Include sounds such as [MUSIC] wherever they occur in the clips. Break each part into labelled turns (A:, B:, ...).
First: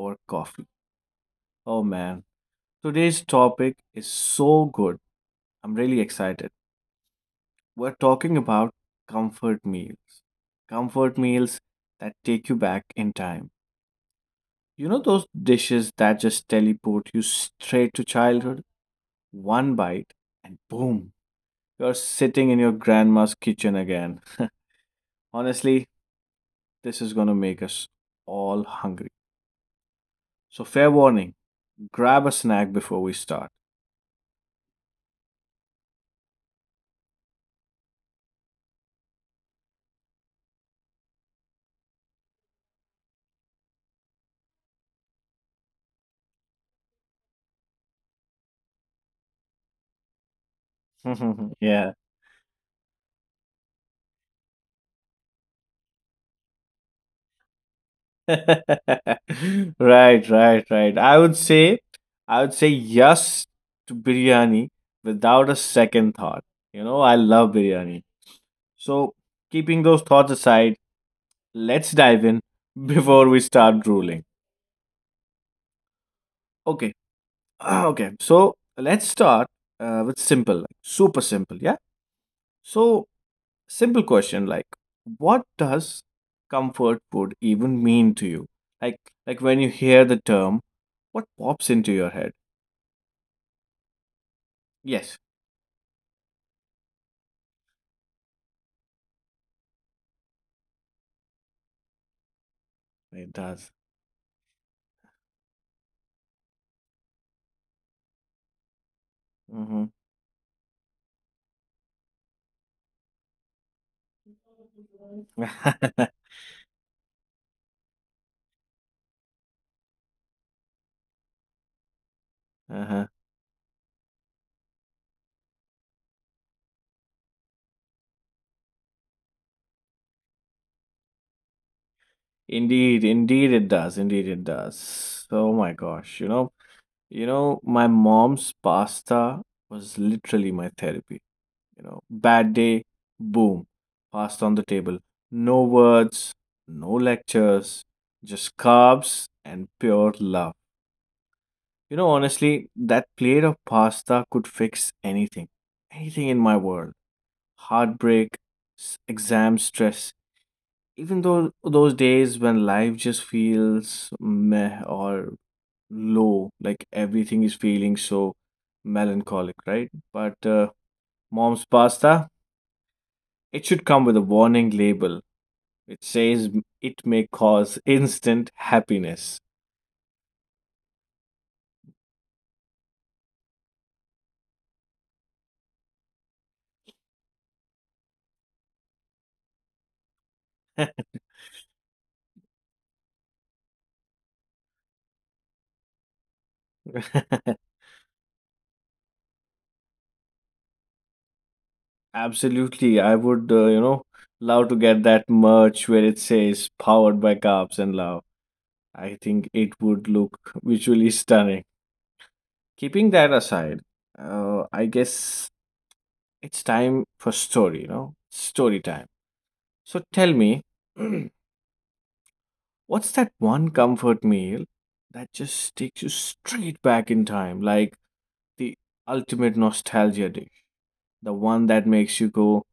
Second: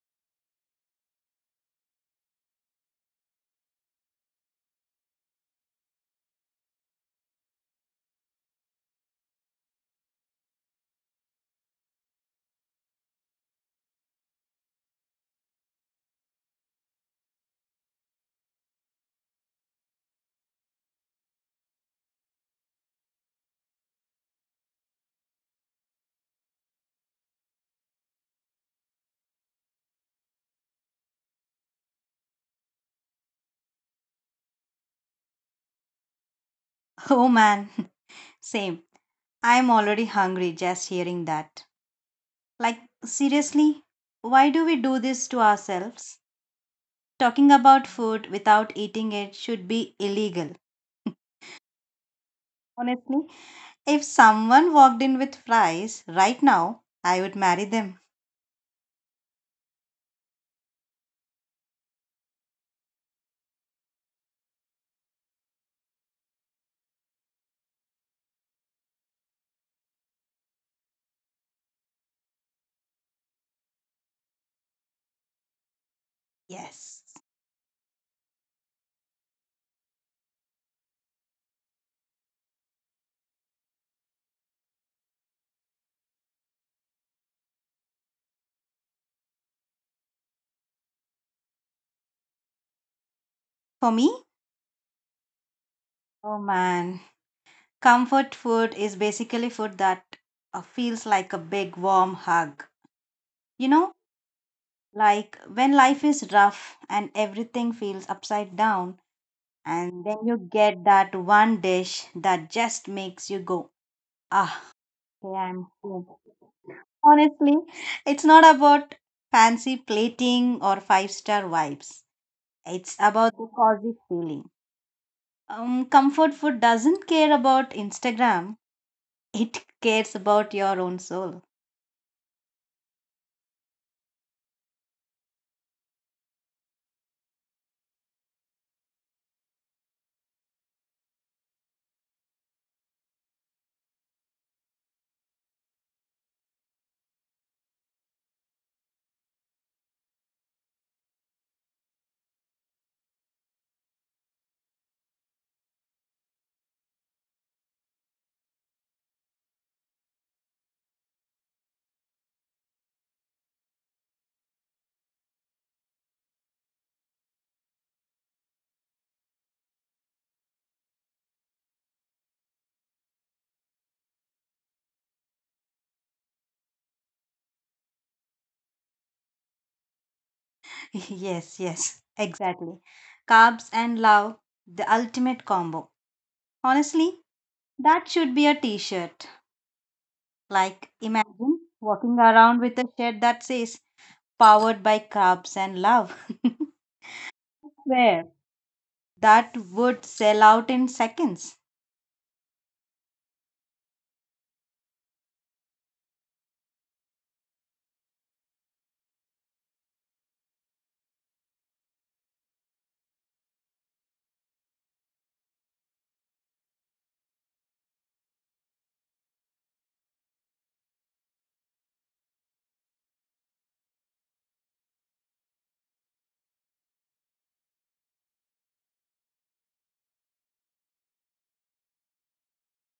A: or Coffee. Oh man, today's topic is so good. I'm really excited. We're talking about comfort meals. Comfort meals that take you back in time. You know those dishes that just teleport you straight to childhood? One bite and boom, you're sitting in your grandma's kitchen again. Honestly, this is gonna make us all hungry. So, fair warning, grab a snack before we start.
B: Oh man, [LAUGHS] same. I'm already hungry just hearing that. Like, seriously, why do we do this to ourselves? Talking about food without eating it should be illegal. [LAUGHS]
A: [LAUGHS] Yeah.
B: Honestly, if someone walked in with fries right now, I would marry them.
A: [LAUGHS] Right, right, right. I would say yes to biryani without a second thought. You know, I love biryani. So, keeping those thoughts aside, let's dive in [LAUGHS] before we start drooling.
B: Yes.
A: Okay. [CLEARS THROAT] Okay. So, let's start with simple, like super simple, yeah? So, simple question, like what does comfort food even mean to you, like like when you hear the term, what pops into your head?
B: For me?
A: Yes.
B: Oh man, comfort food is basically food that feels like a big warm hug.
A: It
B: You
A: does.
B: know, like when life is rough and everything feels upside down, and
A: Hmm.
B: then you get that one dish that just makes you go, ah, okay,
A: [LAUGHS]
B: I'm home.
A: Uh-huh.
B: Honestly, it's not about fancy plating or five-star vibes. It's about the cozy feeling. Comfort food doesn't care about Instagram. It cares about your own soul.
A: Indeed, it does, indeed, it does. Oh my gosh, my mom's pasta was literally my therapy. You know, bad day, boom, passed on the table. No words, no lectures, just carbs and pure love. You know, honestly, that plate of pasta could fix anything, anything in my world. Heartbreak, exam stress, even though those days when life just feels meh or low, like everything is feeling so melancholic, right? But mom's pasta, it should come with a warning label. It says it may cause instant happiness.
B: [LAUGHS] Yes, yes, exactly. Carbs and love, the ultimate combo. Honestly, that should be a t-shirt. Like, imagine walking around with a shirt that says powered by crabs and love. [LAUGHS]
A: [LAUGHS]
B: Where? That would sell out in seconds.
A: Absolutely. I would, love to get that merch where it says powered by carbs and love. I think it would look visually stunning. Keeping that aside, I guess it's time for story, story time. So tell me, [CLEARS THROAT] what's that one comfort meal that just takes you straight back in time, like the ultimate nostalgia dish? The one that makes you go,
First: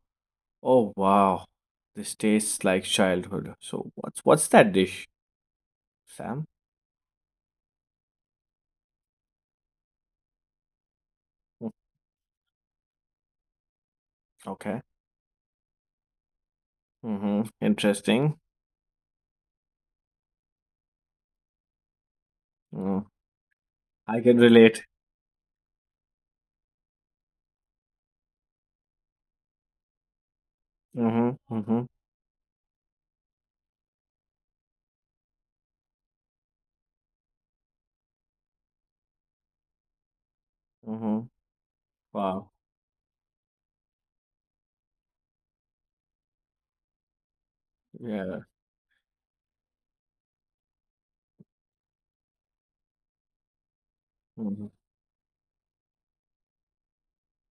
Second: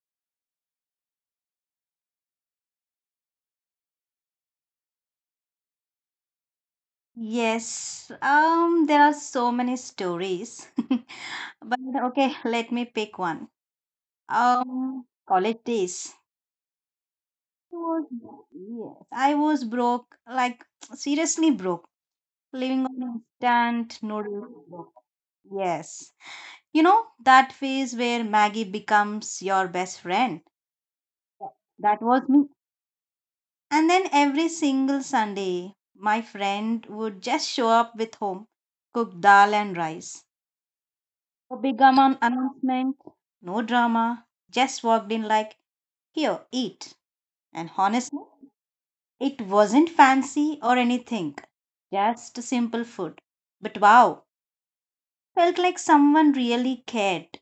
A: "Oh wow, this tastes like childhood." So what's that dish, Sam?
B: Yes, there are so many stories. [LAUGHS]
A: Mm.
B: But okay, let me pick one.
A: Okay.
B: College days.
A: Mm-hmm.
B: I
A: Interesting.
B: was, yes, I was broke, like seriously broke, living
A: Mm,
B: on instant
A: I can relate.
B: noodles. Yes. You know, that phase where Maggie becomes your best friend.
A: Mm-hmm. Mm-hmm.
B: That was me. And then every single Sunday, my friend would just show up with home, cooked dal and rice.
A: Mm-hmm.
B: A big amount
A: Wow.
B: announcement. No drama, just walked in like, here, eat. And honestly,
A: Yeah.
B: it wasn't fancy or anything, just simple food. But wow,
A: Mm-hmm.
B: felt like someone really cared.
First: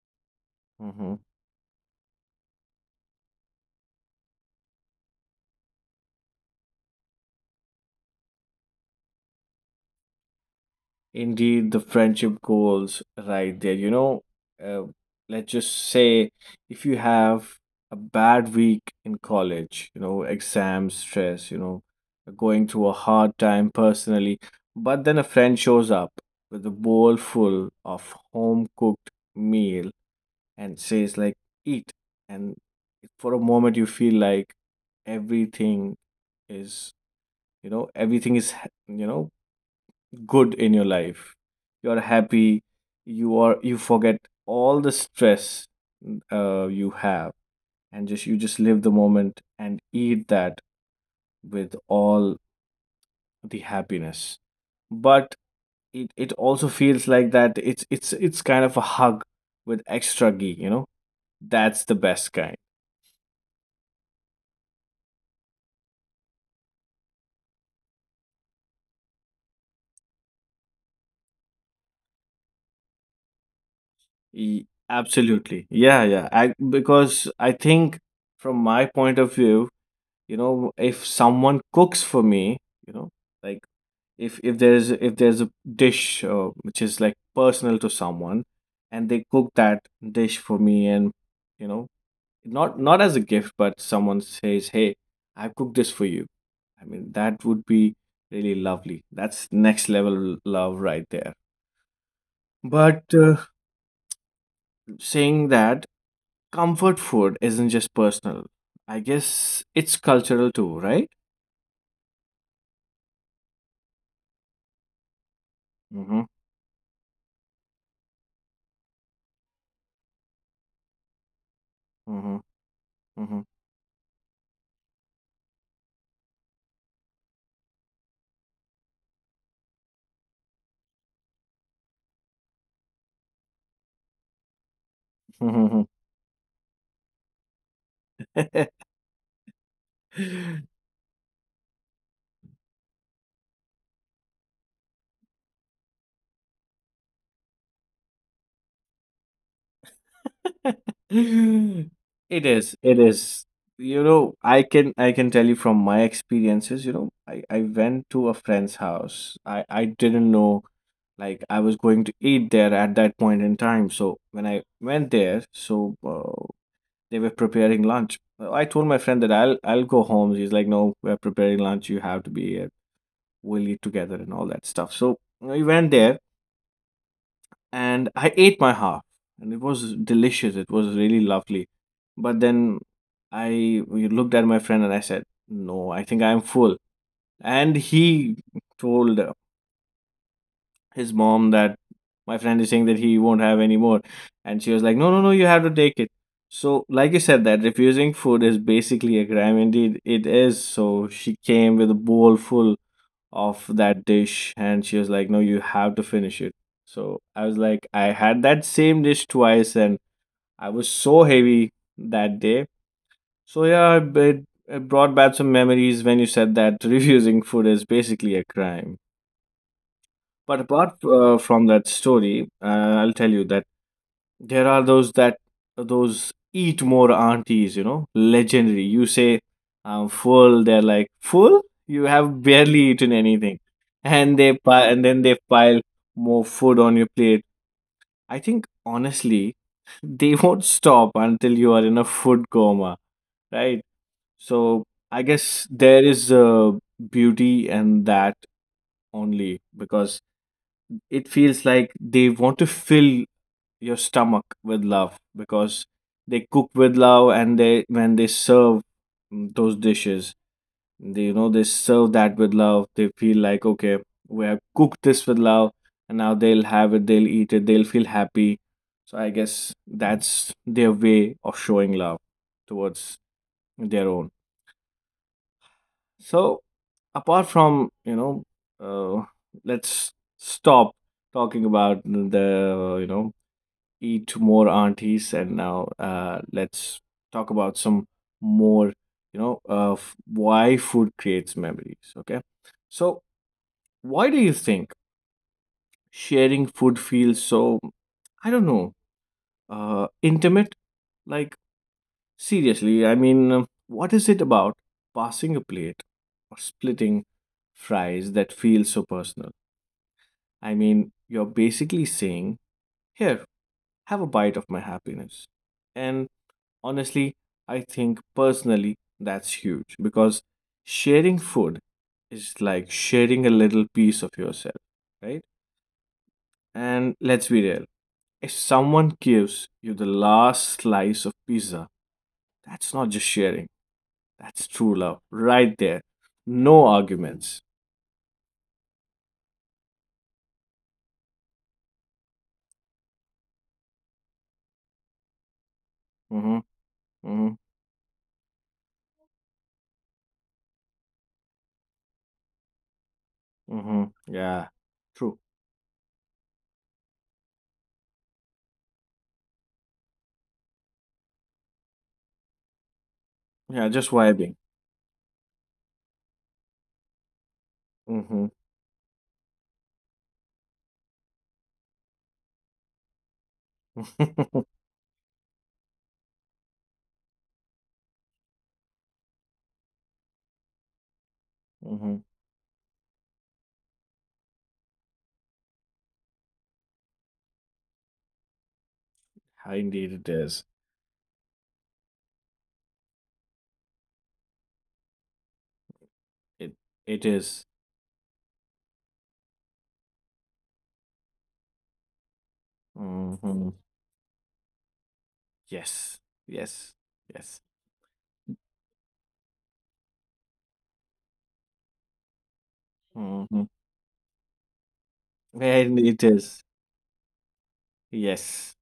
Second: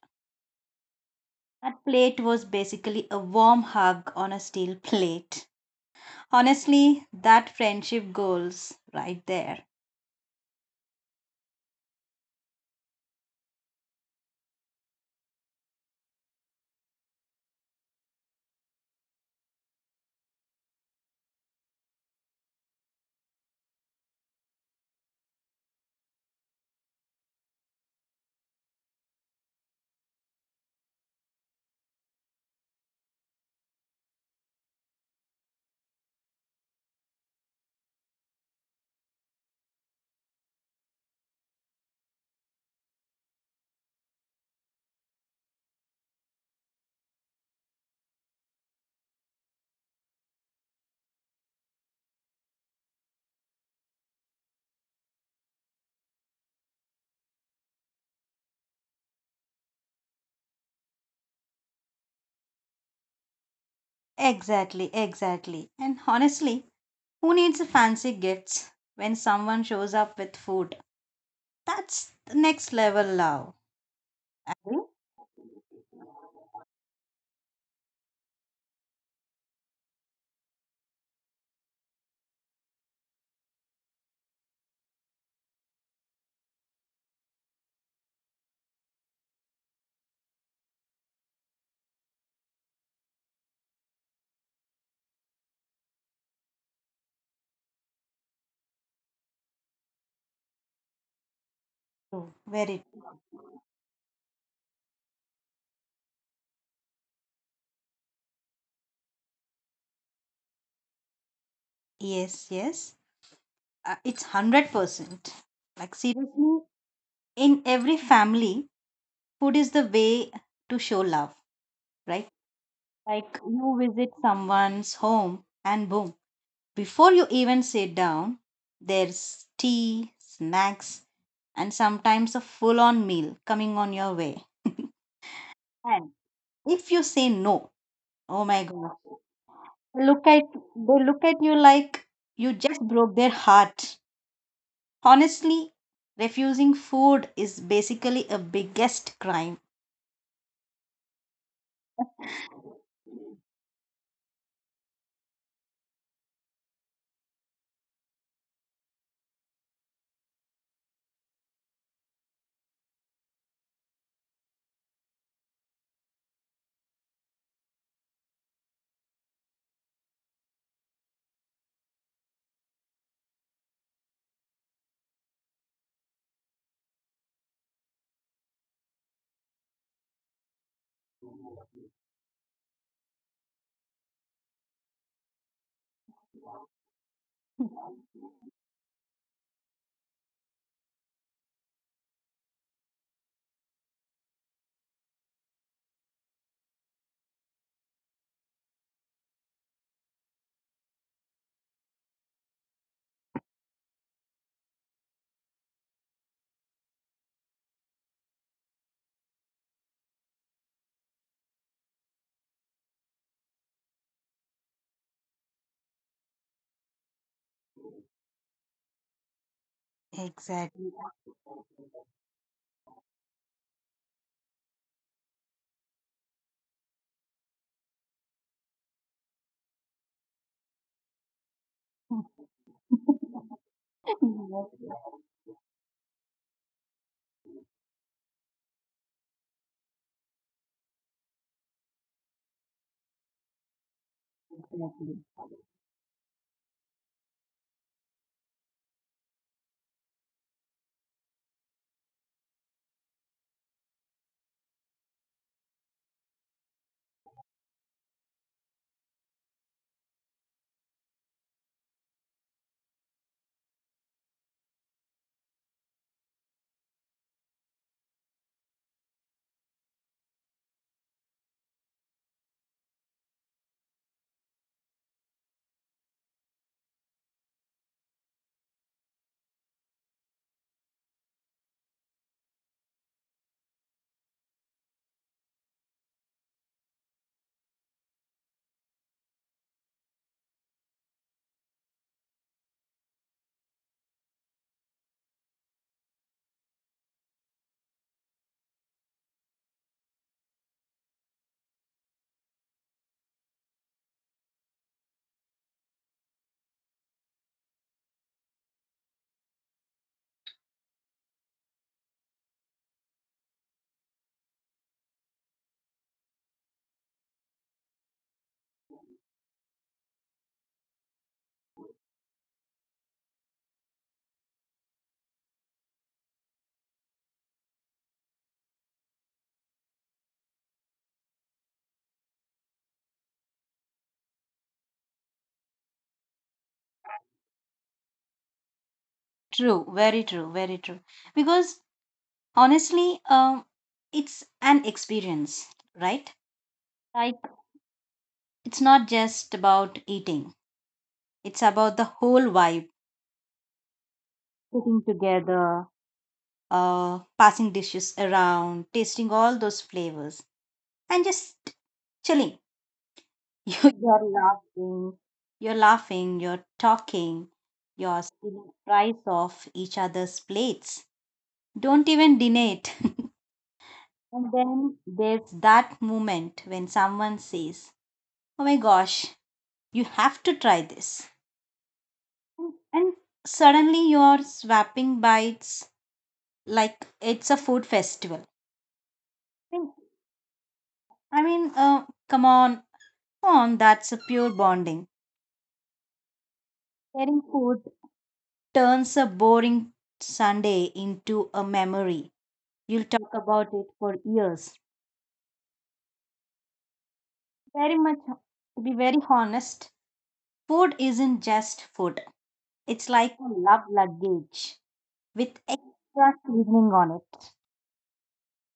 A: Mm-hmm.
B: That plate was basically a warm hug on a steel [LAUGHS] plate. Honestly, that friendship goals right there.
A: Indeed, the friendship goals right there. You know, uh, let's just say if you have a bad week in college, you know, exams, stress, you know, going through a hard time personally, but then a friend shows up with a bowl full of home cooked meal and says, like, eat. And for a moment, you feel like everything is, everything is, you know, good in your life, you're happy, you forget all the stress you have, and just you just live the moment and eat that with all the happiness. But it also feels like that it's kind of a hug with extra ghee. You know that's the best kind.
B: Exactly, exactly. And honestly, who needs fancy gifts when someone shows up with food? That's the next level love. Agree?
A: Absolutely, yeah, yeah. I because i think, from my point of view, you know if someone cooks for me, you know like if there's a dish which is like personal to someone and they cook that dish for me, and you know not as a gift, but someone says, hey, I cooked this for you, I mean that would be really lovely. That's next level love right there.
B: True. Very
A: But
B: true.
A: saying that, comfort food isn't just personal, I guess it's cultural too, right?
B: Yes, yes. It's 100%. Like
A: Mm-hmm,
B: seriously, in every family, food is the way to show love,
A: mm-hmm,
B: right?
A: mm-hmm.
B: Like you visit someone's home and boom, before you even sit down, there's tea, snacks, and sometimes a full on meal coming on your way. [LAUGHS]
A: Mhm.
B: And if you say no, oh my
A: [LAUGHS]
B: god, look at they look at you like you just broke their heart. Honestly, refusing food is basically a biggest crime.
A: It is. It is. You know, I can tell you from my experiences. You know, I went to a friend's house. I didn't know like I was going to eat there at that point in time. So when I went there, so they were preparing lunch. I told my friend that I'll go home. He's like, "No, we're preparing lunch. You have to be here. We'll eat together and all that stuff." So we went there and I ate my half, and it was delicious. It was really lovely. But then I looked at my friend and I said, "No, I think I am full." And he told his mom that my friend is saying that he won't have any more, and she was like, "No, no, no, you have to take it." So, like you said, that refusing food is basically a crime. Indeed, it is. So she came with a bowl full of that dish and she was like, no, you have to finish it. So I was like, I had that same dish twice and I was so heavy that day. So yeah, it brought back some memories when you said that [LAUGHS] refusing food is basically a crime. But apart
B: Exactly. [LAUGHS]
A: from that story, I'll tell you that there are those eat more aunties, you know, legendary. You say, "I'm full," they're like, "Full? You have barely eaten anything,"
B: Yes,
A: and
B: yes,
A: then they pile more food on your plate. I think, honestly, they [LAUGHS] won't stop until you are in a food coma, right? So I
B: exactly.
A: guess there is a beauty in that only because it feels like they want to fill your stomach with love, because they cook with love, and they when they serve those dishes, they you know they serve that with love. They feel like, okay, we have cooked this with love, and now they'll have it, they'll eat it, they'll feel happy. So I guess that's their way of showing love towards their own. So apart from, uh, let's stop talking about the, eat more aunties, and now let's talk about some more, of why food creates memories, okay? So why do you think sharing food feels so, I don't know, intimate? Like, seriously, I mean, what is it about passing a plate or splitting fries that feels so personal? I mean, you're basically saying, here, have a bite of my happiness. And honestly, I think personally that's huge because sharing food is like sharing a little piece of yourself, right? And let's be real, if someone gives you the last slice of pizza, that's not just sharing, that's true love right there. No arguments.
B: [LAUGHS] True, very true, very true. Because honestly, it's an experience, right?
A: Mm hmm,
B: Like,
A: mm
B: it's not just about eating, it's about the whole vibe,
A: hmm, mm hmm. Yeah,
B: sitting
A: true.
B: together, passing dishes around, tasting all those flavors, and just chilling. [LAUGHS]
A: Yeah,
B: You-
A: just
B: You're
A: vibing.
B: laughing, you're laughing, you're talking,
A: Mm
B: you're
A: hmm,
B: stealing fries off each other's plates. Don't even deny it. [LAUGHS] And
A: mm
B: then there's that moment when someone says, oh my gosh, you have to try this,
A: hmm. [LAUGHS]
B: and suddenly you're swapping bites like it's a food festival.
A: Indeed, it is.
B: I mean, come on, that's a pure bonding.
A: It, it
B: Sharing
A: is.
B: food turns a boring Sunday into a memory you'll
A: Mm
B: talk
A: hmm.
B: about it for years.
A: Yes. Yes. Yes.
B: Very much to be very honest, food isn't just food, it's like a
A: Mhm.
B: love luggage with
A: And it
B: extra
A: is.
B: seasoning on it.
A: Yes.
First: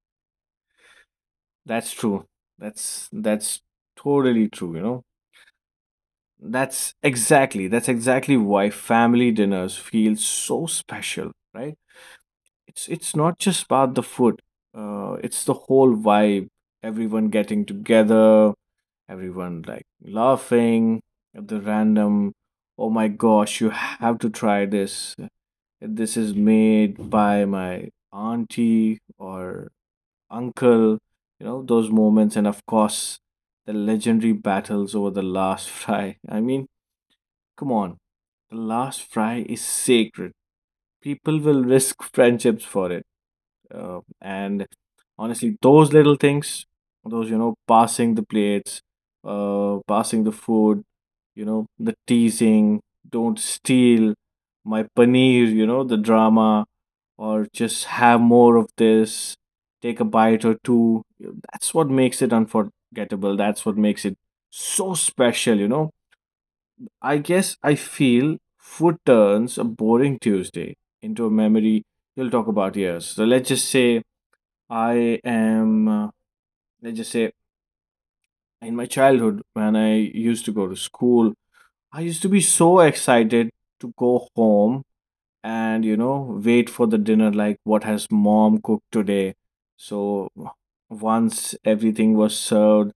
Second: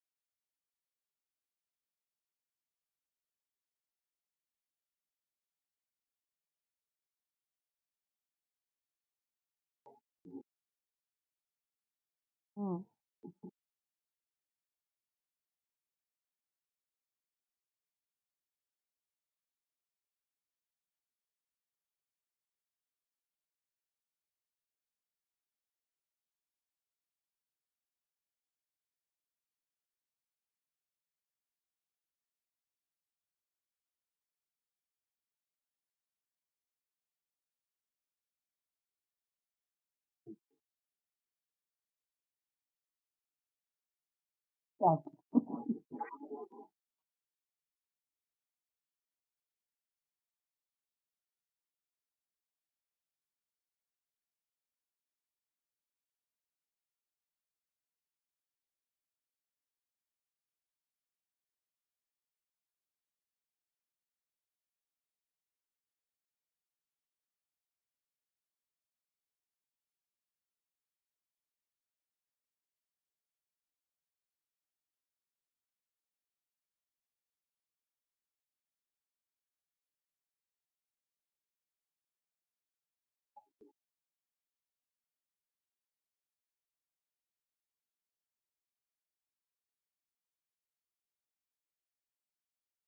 A: That's true. That's totally true. That's exactly why family dinners feel so special, right?
B: Mm,
A: It's not just about the food. It's the whole vibe. Everyone getting together, everyone like laughing at the random, oh my gosh, you have to try this. This is made by my auntie or uncle, those moments, and of course, the legendary battles over the last [LAUGHS] fry. I mean, come on, the last fry is sacred. People will risk [LAUGHS] friendships for it. And
B: yes.
A: honestly, those little things,
B: [LAUGHS]
A: those, passing the plates, passing the food, the teasing, don't steal my paneer, the drama, or just have more of this, take a bite or two. That's what makes it unforgettable. That's what makes it so special, you know? I guess I feel food turns a boring Tuesday into a memory you'll talk about years. So let's just say I am, let's just say in my childhood when I used to go to school, I used to be so excited to go home and wait for the dinner, like what has mom cooked today. So once everything was served,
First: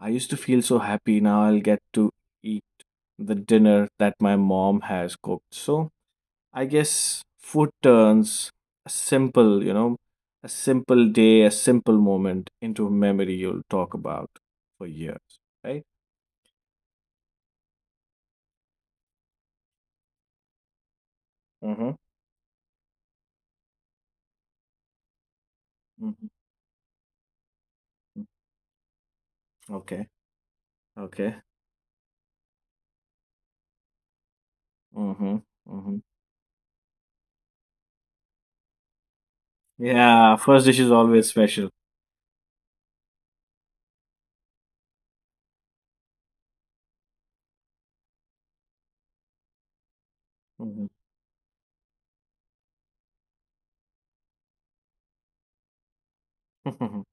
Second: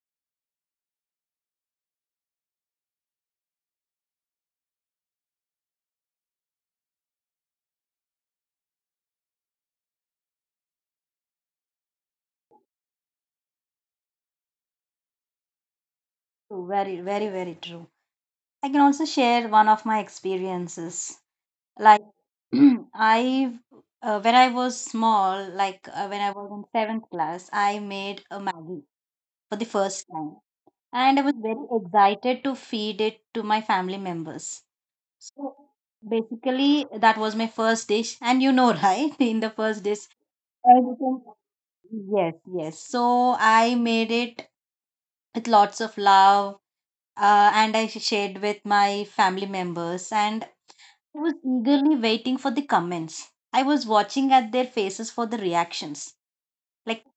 A: I used to feel so happy, now I'll get to eat the dinner that my mom has cooked. So I guess food turns a simple you know a simple day, a simple moment into a memory you'll talk about for years, right?
B: True, very, very, very true. I can also share one of my experiences.
A: Mm-hmm,
B: Like, [CLEARS THROAT] I, when I was small, like when
A: mm-hmm.
B: I was in seventh class, I made a Maggie for the
A: Mm-hmm.
B: first
A: Okay.
B: time. And I was
A: Okay.
B: very excited to feed it to my family members.
A: Mm-hmm,
B: So
A: mm-hmm.
B: basically, that was my first dish. And you know, [LAUGHS] right? In the first dish,
A: Yeah, first dish is
B: everything.
A: always special.
B: Yes, yes. So I made it with lots of love and I shared with my family members, and
A: Mhm.
B: I was eagerly waiting for the comments. I was watching at their faces for the reactions. Like,
A: Mhm,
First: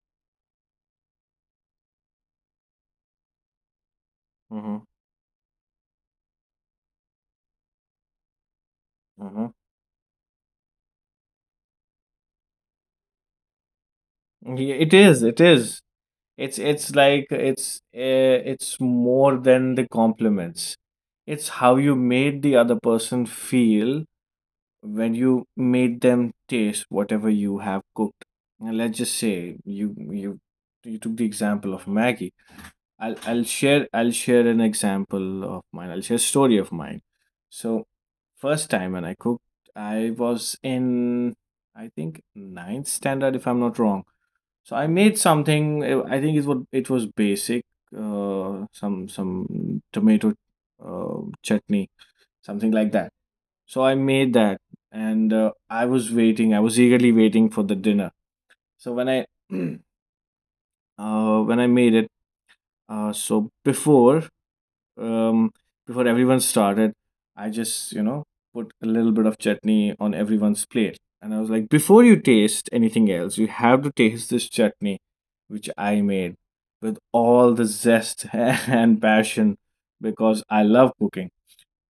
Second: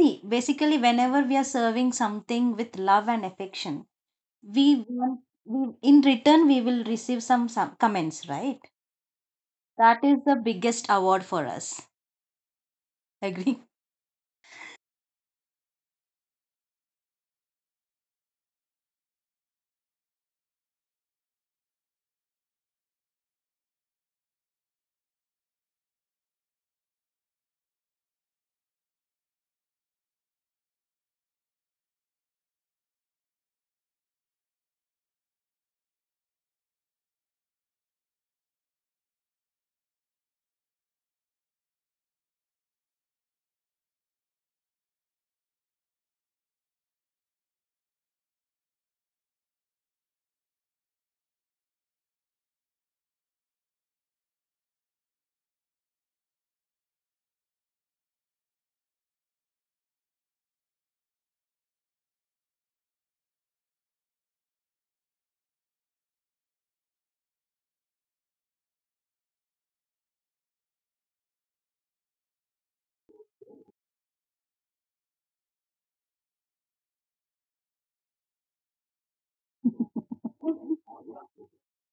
B: see, basically, whenever we are serving something with love and affection,
A: mhm,
B: we want, we, in return, we will receive some comments, right?
A: mhm.
B: That is the biggest award for us. [LAUGHS] Agree?
A: Yeah, it is. It is. It's like it's more than the compliments. It's how you made the other person feel when you made them taste whatever you have cooked. And let's just say you you took the example of Maggie. I'll share an example of mine. I'll share a story of mine. So first time when I cooked, I was in, I think, ninth standard, if I'm not wrong. So I made something. I think it was basic, some tomato chutney, something like that. So I made that, and I was waiting. I was eagerly waiting for the dinner. So when I [CLEARS THROAT] when I made it, so um, before everyone started, I just, put a little bit of chutney on everyone's plate. And I was like, before you taste anything else, you have to taste this chutney, which I made with all the zest [LAUGHS] and passion because I love cooking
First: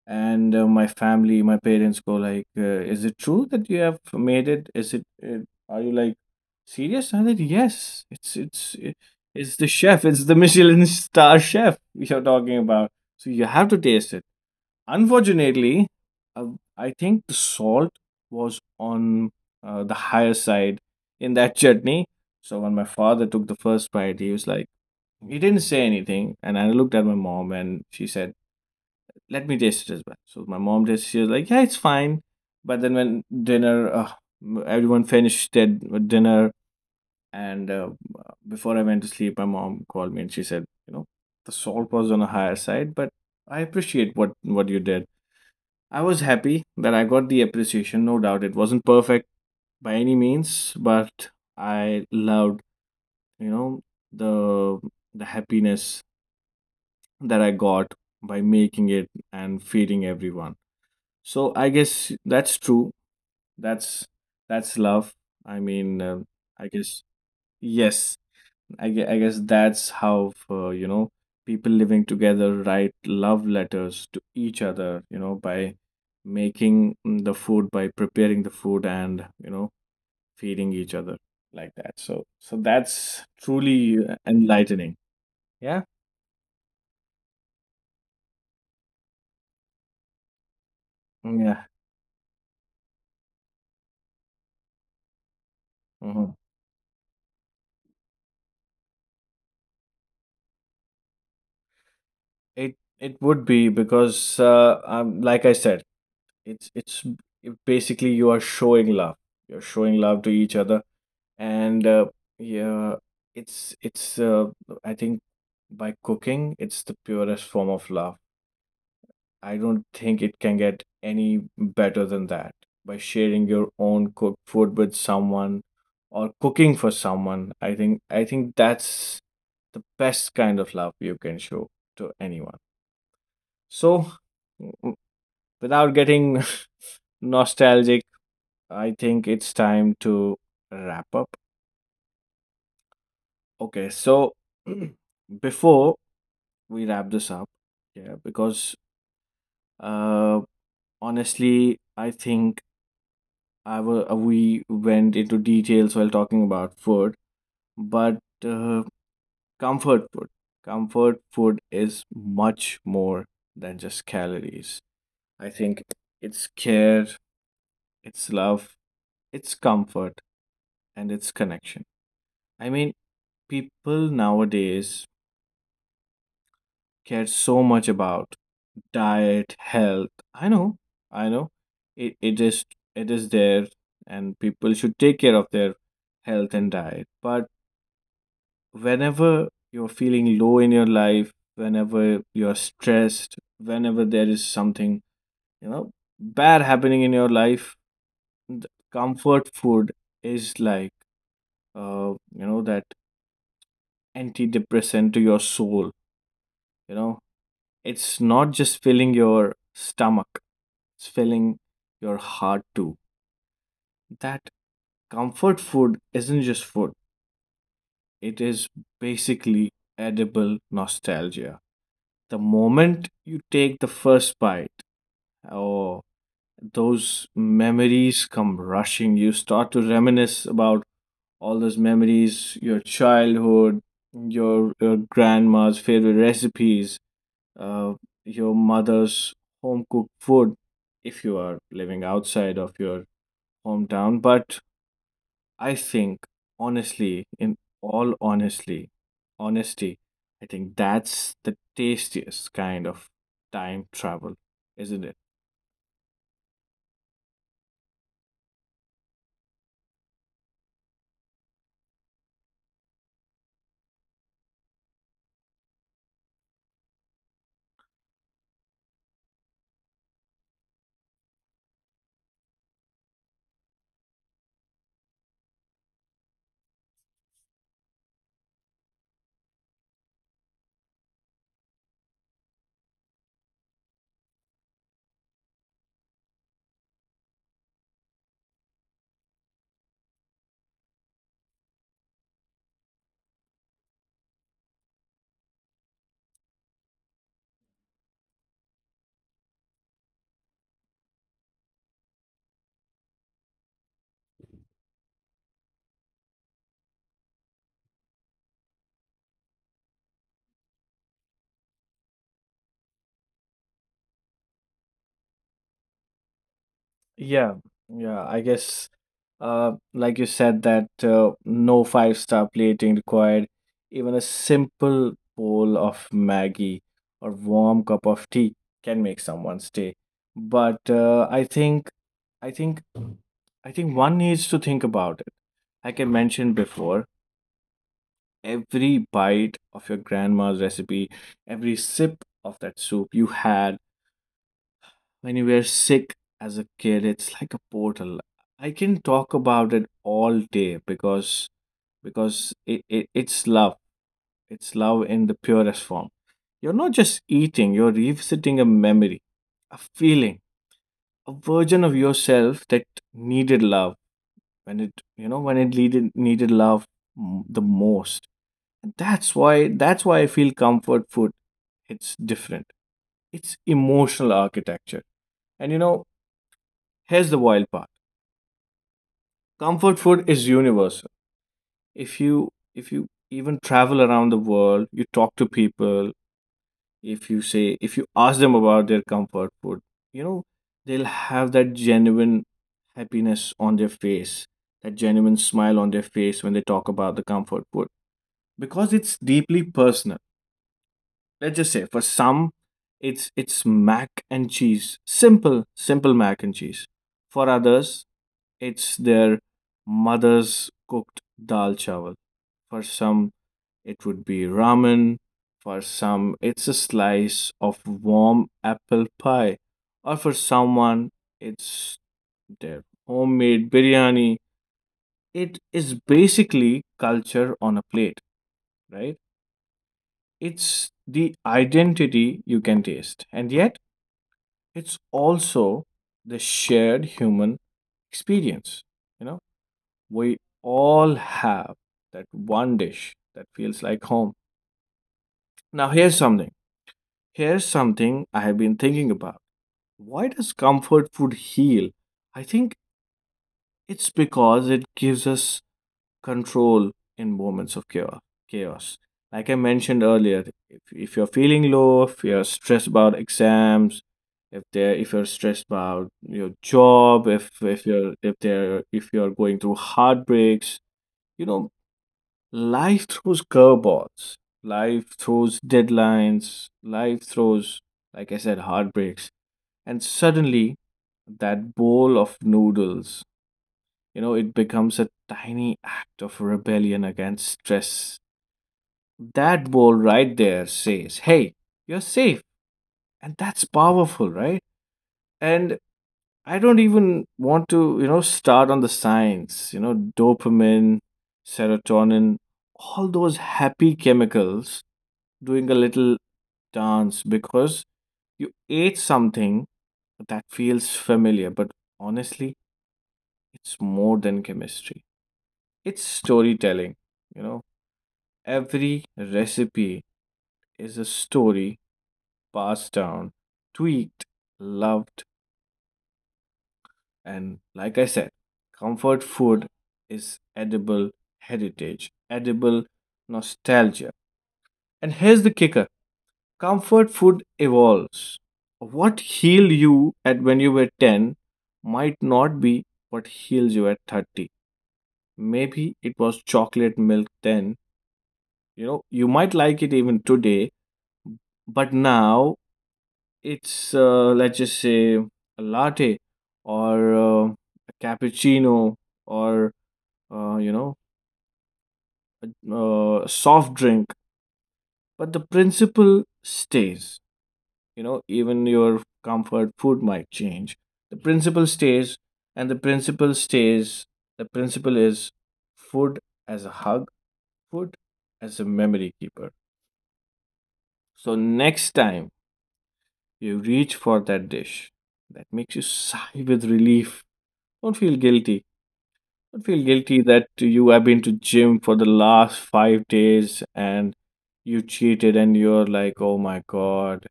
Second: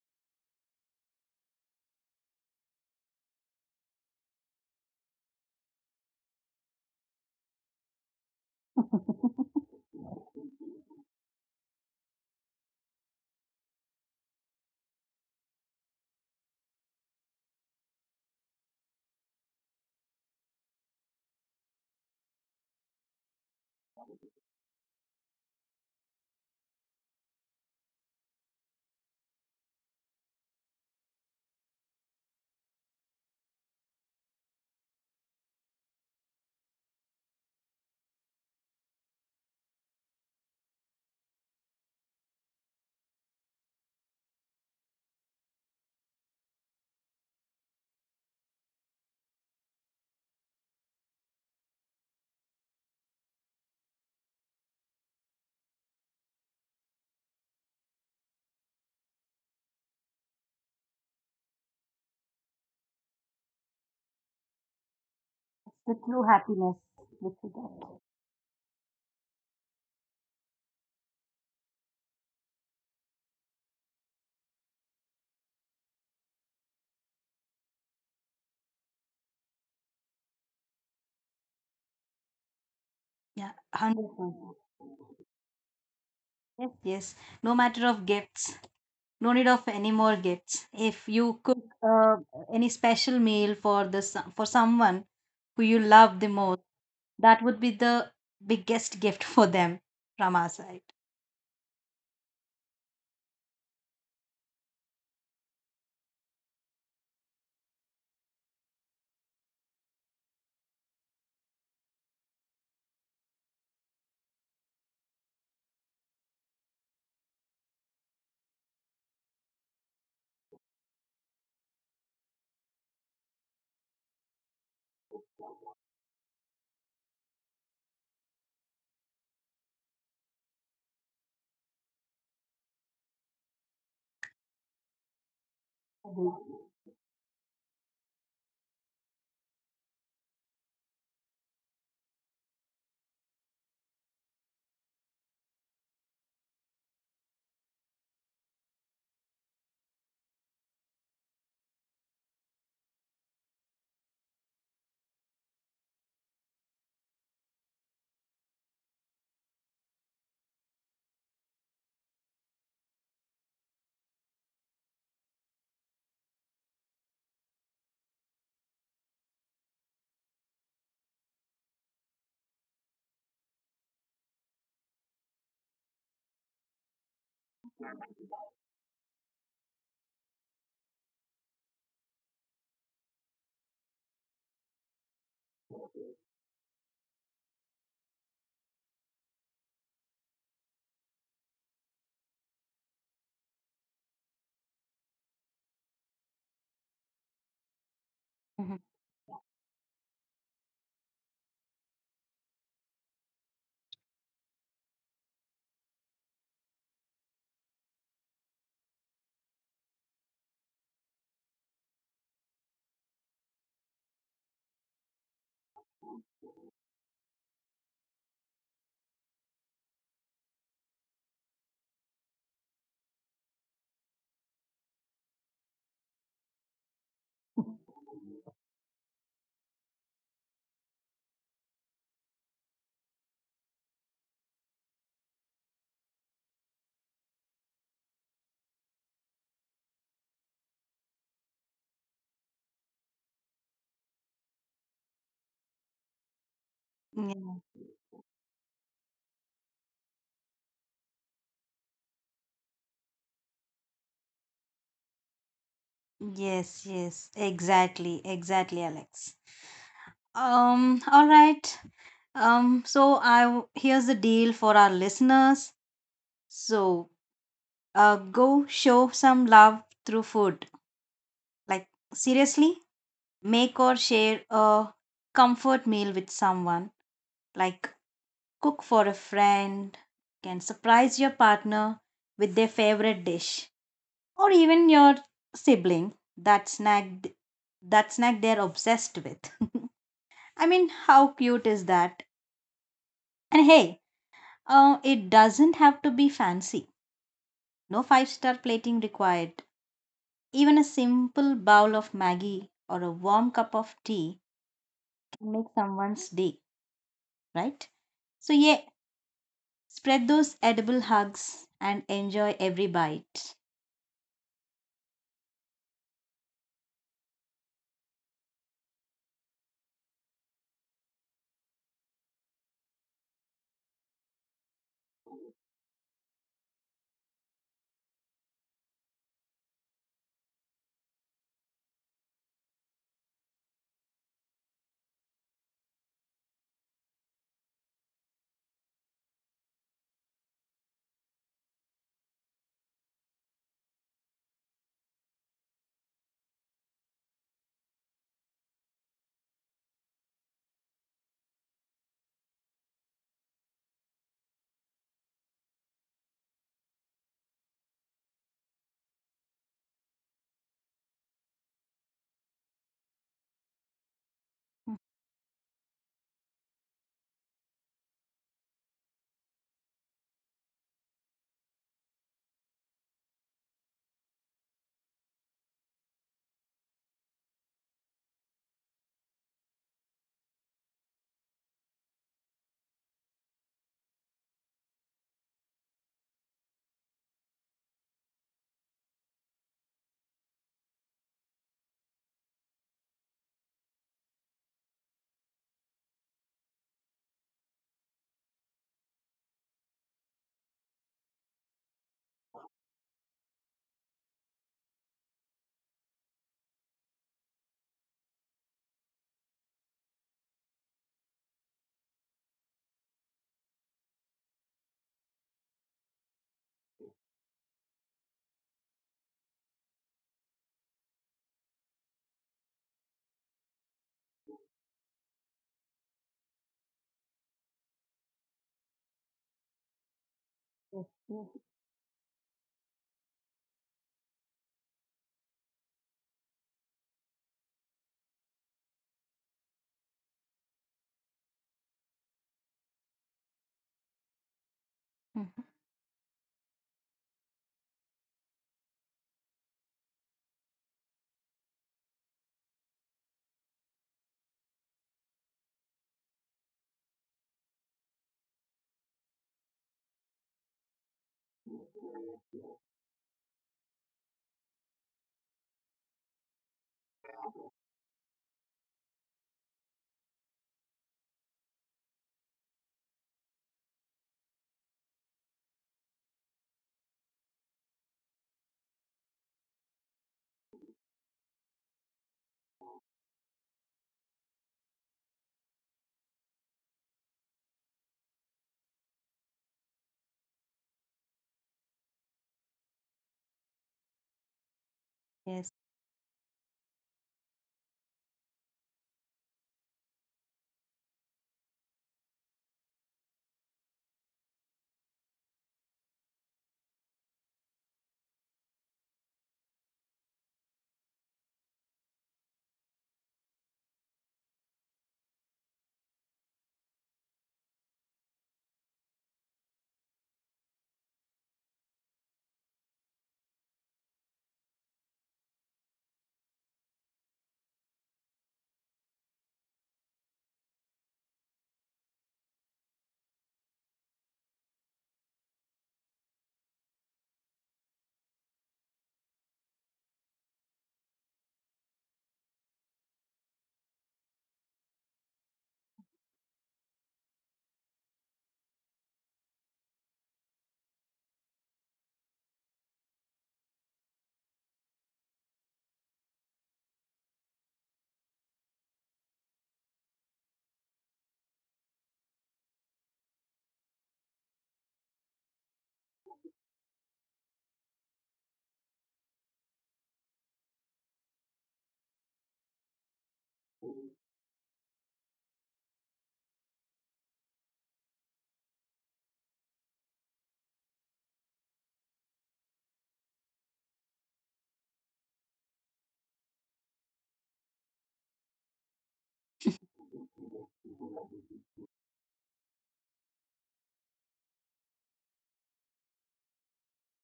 A: and my family my parents go like is it true that you have made it, is it? Are you like serious? And I said, yes,
B: [LAUGHS]
A: it's the chef, it's the Michelin star chef you're talking about, so you have to taste it. Unfortunately, uh, I think the salt was on the higher side in that chutney. So when my father took the first bite, he was like, he didn't say anything, and I looked at my mom and she said, let me taste it as well. So my mom just, she was like, yeah, it's fine. But then when everyone finished their dinner, and before I went to sleep, my mom called me and she said, you know, the salt was on a higher side, but I appreciate what you did. I was happy that I got the appreciation. No doubt, it wasn't perfect by any means, but I loved, you know, the the happiness that I got by making it and feeding everyone. So I guess that's true. That's love. I
B: The
A: mean,
B: true
A: I
B: happiness
A: guess.
B: that you get.
A: Yes. I guess that's how you know, people living together write love letters to each other. You know, by making the food, by preparing the food, and you know, feeding each other like that. So that's
B: Yeah,
A: truly
B: 100. Yes, Nandita.
A: enlightening. Yeah.
B: Yes, yes. No matter of gifts. No need of any more gifts. If you
A: Mm,
B: cook
A: yeah.
B: uh, any special meal for the for someone who you love the
A: Hmm.
B: most, that would be the biggest gift [LAUGHS] for them from our side.
A: It would be because like I said. It's it's basically you are showing love. You're showing love to each other, and yeah, it's I think by cooking, it's the purest form of love. I don't think it can get any better than that. By sharing your own cooked food with someone or cooking for someone, I think that's the best kind of love you can show to anyone. So, w- without getting
B: Agreed.
A: [LAUGHS] nostalgic, I think it's time to wrap up. Okay, so [CLEARS THROAT] before we wrap this up, yeah, because uh, honestly, I think we went into details while talking about food, but uh, comfort food, comfort food is much more than just calories. I think it's care, it's love, it's comfort, and it's connection. I mean, people nowadays cares so much about diet, health. I know, I know. It it is there and people should take care of their health and diet. But whenever you're feeling low in your life, whenever you're stressed, whenever there is something, you know, bad happening in your life, the
B: Mhm.
A: comfort food is like you know, that antidepressant to your soul, you know. It's not just filling your stomach, it's filling your heart too. That comfort food isn't just food, it is basically edible nostalgia. The moment you take the first bite, oh, those
B: [LAUGHS]
A: memories come rushing. You start to reminisce about all those memories, your childhood, your grandma's favorite recipes, uh, your mother's home cooked food if you are living outside of your hometown. But I think honestly,
B: Yeah.
A: honesty, I think that's the tastiest kind of time travel, isn't it?
B: Yes, yes, exactly, exactly, Alex. All right. Here's the deal for our listeners. So, go show some love through food. Like seriously, make or share a comfort meal with someone. Like cook for a friend. Can surprise your partner with their favorite dish, or even your sibling that snack that snack they're obsessed with. [LAUGHS] I mean, how cute is that? And hey, it doesn't have to be fancy. No five-star plating required. Even a simple bowl of Maggie or a warm cup of tea can make someone's day, right? So yeah, spread those edible hugs and enjoy every bite.
A: Yeah, yeah. I guess, like you said, that no five-star plating required. Even a simple bowl of Maggie or warm cup of tea can make someone stay. But I think, I think, I think one needs to think about it. Like I mentioned before, every bite of your grandma's recipe, every sip of that soup you had when you were sick as a kid. It's like a portal. I can talk about it all day because it, it's love. It's love in the purest form. You're not just eating, you're revisiting a memory, a feeling, a version of yourself that needed love when it you know when it needed love the most. That's why I feel comfort food. It's different. It's emotional architecture. And you know, here's the wild part. Comfort food is universal. If you even travel around the world, you talk to people, if you ask them about their comfort food, you know, they'll have that genuine happiness on their face, that genuine smile on their face when they talk about the comfort food because it's deeply personal. Let's just say for some, it's mac and cheese, simple mac and cheese. For others, it's their mother's cooked dal chawal. For some, it would be ramen. For some, it's a slice of warm apple pie, or for someone, it's their homemade biryani. It is basically culture on a plate, right? It's the identity you can taste, and yet it's also the shared human experience. You know, we all have that one dish that feels like home.
B: Mhm.
A: Now, here's something. Here's something I have been thinking about. Why does comfort food heal? I think it's because it gives us control in moments of chaos. Chaos. Like I mentioned earlier, if you're feeling low, if you're stressed about exams, if you're stressed about your job, if you're going through heartbreaks, you know, life throws curveballs. Life throws deadlines. Life throws, like I said, heartbreaks. And suddenly, that bowl of noodles, you know, it becomes a tiny act of rebellion against stress. That ball right there says, hey, you're safe. And that's powerful, right?
B: Yes,
A: And I don't even want to, you know, start on the science, you know, dopamine, serotonin, all those happy chemicals doing a little dance because you ate something that feels familiar, but honestly, it's more than chemistry. It's storytelling, you know. Every recipe is a story passed down, tweaked, loved, and like I said, comfort food is edible heritage, edible nostalgia. And here's the kicker, comfort food evolves. What healed you at when you were 10 might not be what heals you at 30. Maybe it was chocolate milk then. You know, you might like it even today, but now it's, let's just say, a latte or a cappuccino or, you know, a soft drink. But the principle stays. You know, even your comfort food might change. The principle stays, and the principle stays. The principle is food as a hug, food as a memory keeper. So next time you reach for that dish that makes you sigh with relief, don't feel guilty. Don't feel guilty that you have been to gym for the last 5 days, and you cheated and you're like, oh my God,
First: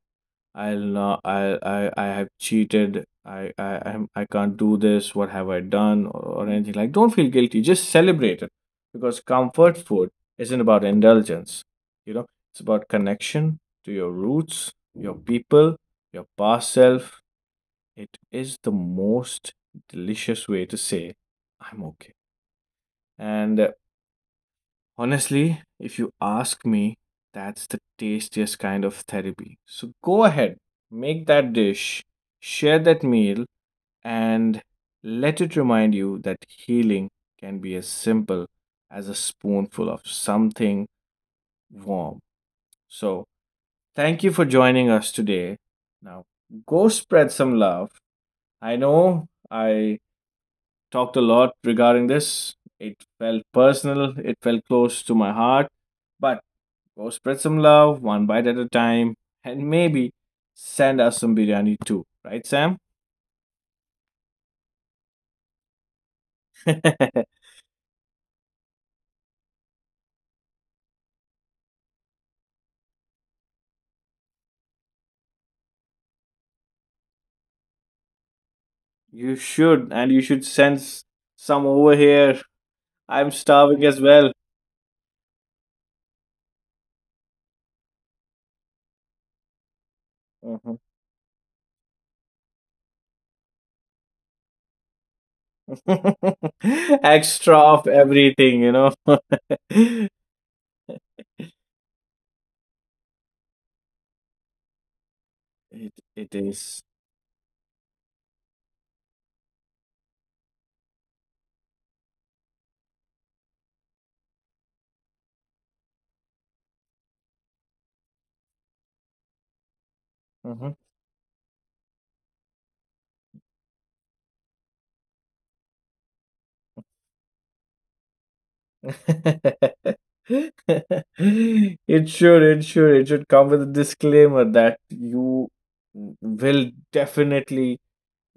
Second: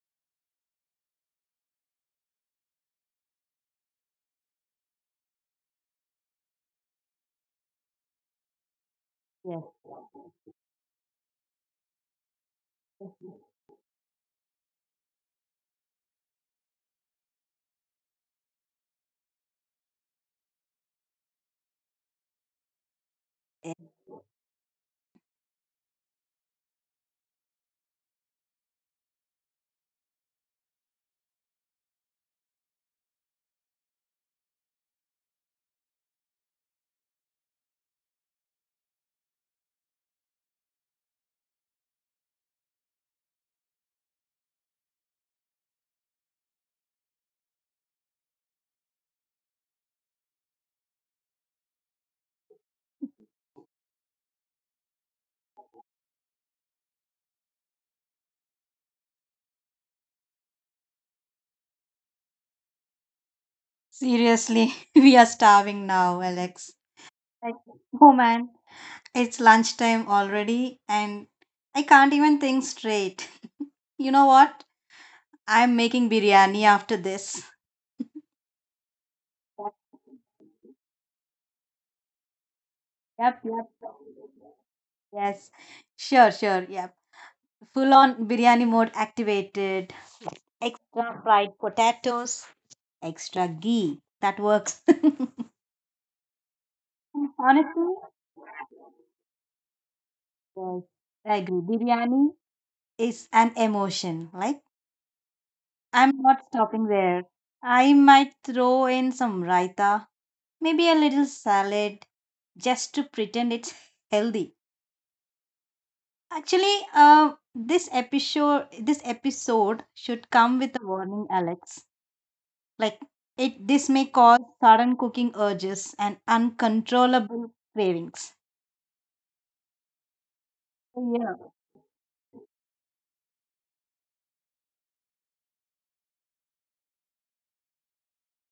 A: I'll not, I have cheated. I'm- I can't do this. What have I done? Or anything like. Don't feel guilty. Just celebrate it, because
B: yes,
A: comfort food isn't about indulgence. You know, it's about connection to your roots, your people, your past self. It is the most delicious way to say, I'm okay. And
B: yes,
A: honestly, if you ask me, that's the tastiest kind of therapy. So go ahead, make that dish, share that meal, and let it remind you that healing can be as simple as a spoonful of something warm. So thank you for joining us today. Now go spread some love. I know I talked a lot regarding this. It felt personal, it felt close to my heart, but go spread some love, one bite at a time, and maybe send us some biryani too, right, Sam?
B: seriously. [LAUGHS] We are starving now, Alex.
A: [LAUGHS]
B: Like, oh man, it's lunchtime already, and I can't even think straight. [LAUGHS] You know what? I'm making biryani after this.
A: You should, and you should send some over here. I'm
B: Yep, yep.
A: starving as well.
B: Yes. Sure, sure. Yep. Full on biryani mode activated.
A: Mhm.
B: Extra fried potatoes, extra ghee. That works. [LAUGHS]
A: [LAUGHS] Extra of
B: Honestly,
A: everything, you know. [LAUGHS] it,
B: yes, I agree. Biryani is an emotion. Like, I'm
A: it
B: not stopping
A: is.
B: there. I might throw in some raita, maybe a little salad, just to pretend it's healthy. Actually, this episode should come with a
A: Mhm.
B: warning, Alex. Like it, this may cause sudden cooking urges and uncontrollable cravings.
A: [LAUGHS]
B: So, yeah,
A: It should, it should come with a disclaimer that you will definitely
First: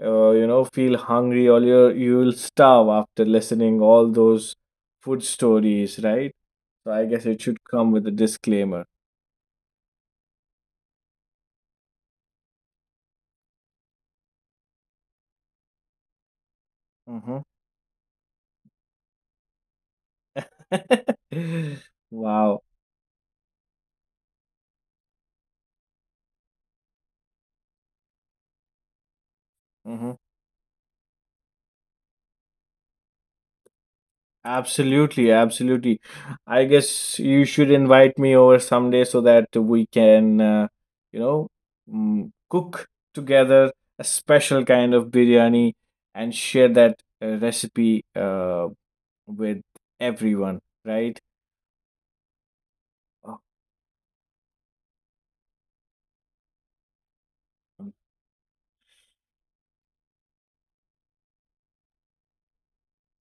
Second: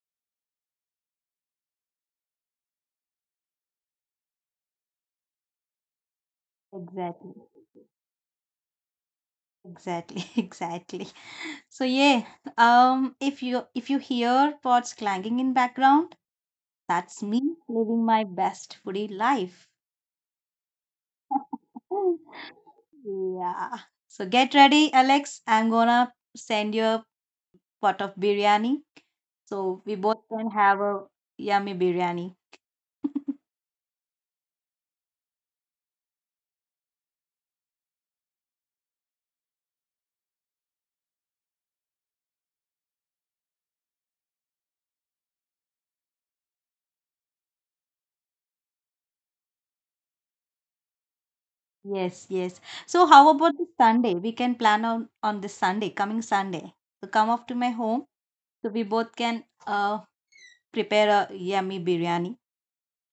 A: you know, feel hungry, or you'll starve after listening all those food stories, right? So I guess
B: exactly,
A: it should come with a disclaimer.
B: exactly, [LAUGHS] exactly. So yeah, if you hear pots clanging in background, that's
A: Hmm.
B: me living my best foodie life.
A: [LAUGHS] Wow.
B: [LAUGHS] Yeah. So get ready, Alex. I'm gonna send you a pot of biryani. So we
A: Hmm.
B: both can have a yummy biryani.
A: Absolutely, absolutely. I guess you should invite me over someday so that we can you know, cook together a special kind of biryani and share that recipe with everyone, right?
B: Yes, yes. So how about this Sunday? We can plan on this Sunday, coming Sunday. So come up to my home so we both can prepare a yummy biryani.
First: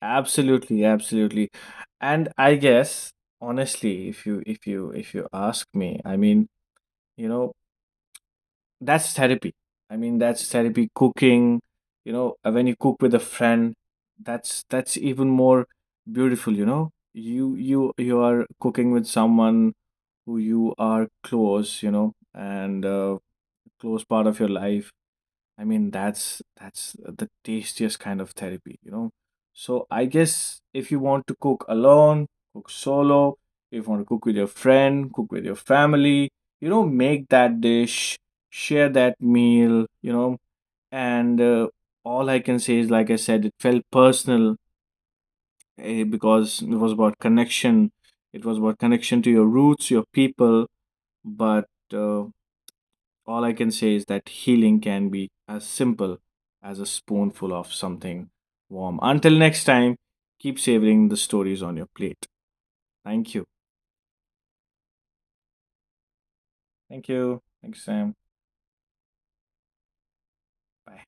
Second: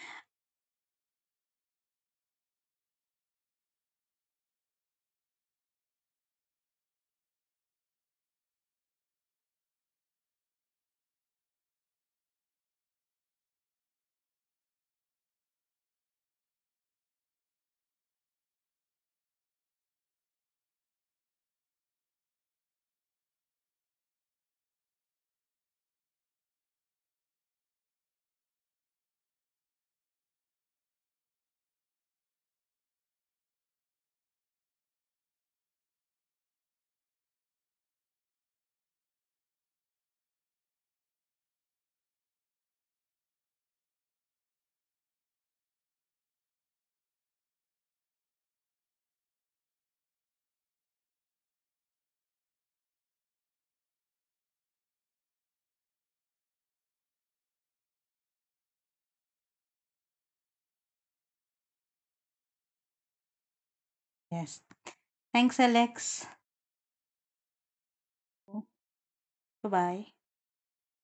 A: Absolutely, absolutely. And I guess honestly, if you ask me, I mean, you know, that's therapy. I mean, that's therapy cooking, you know, when you cook with a friend, that's even more beautiful, you know. You you are cooking with someone who you are close, you know, and close part of your life. I mean, that's the tastiest kind of therapy, you know. So I guess if you want to cook alone, cook solo. If you want to cook with your friend, cook with your family, you know, make that dish, share that meal, you know. And all I can say is, like I said, it felt personal, because it was about connection. It was about connection to your roots, your people, but all I can say is that healing can be as simple as a spoonful of something warm. Until next time, keep savoring the stories on your plate. Thank you.
B: Yes. Thanks, Alex.
A: Thank you. Thanks, Sam.
B: Bye bye.
A: Bye.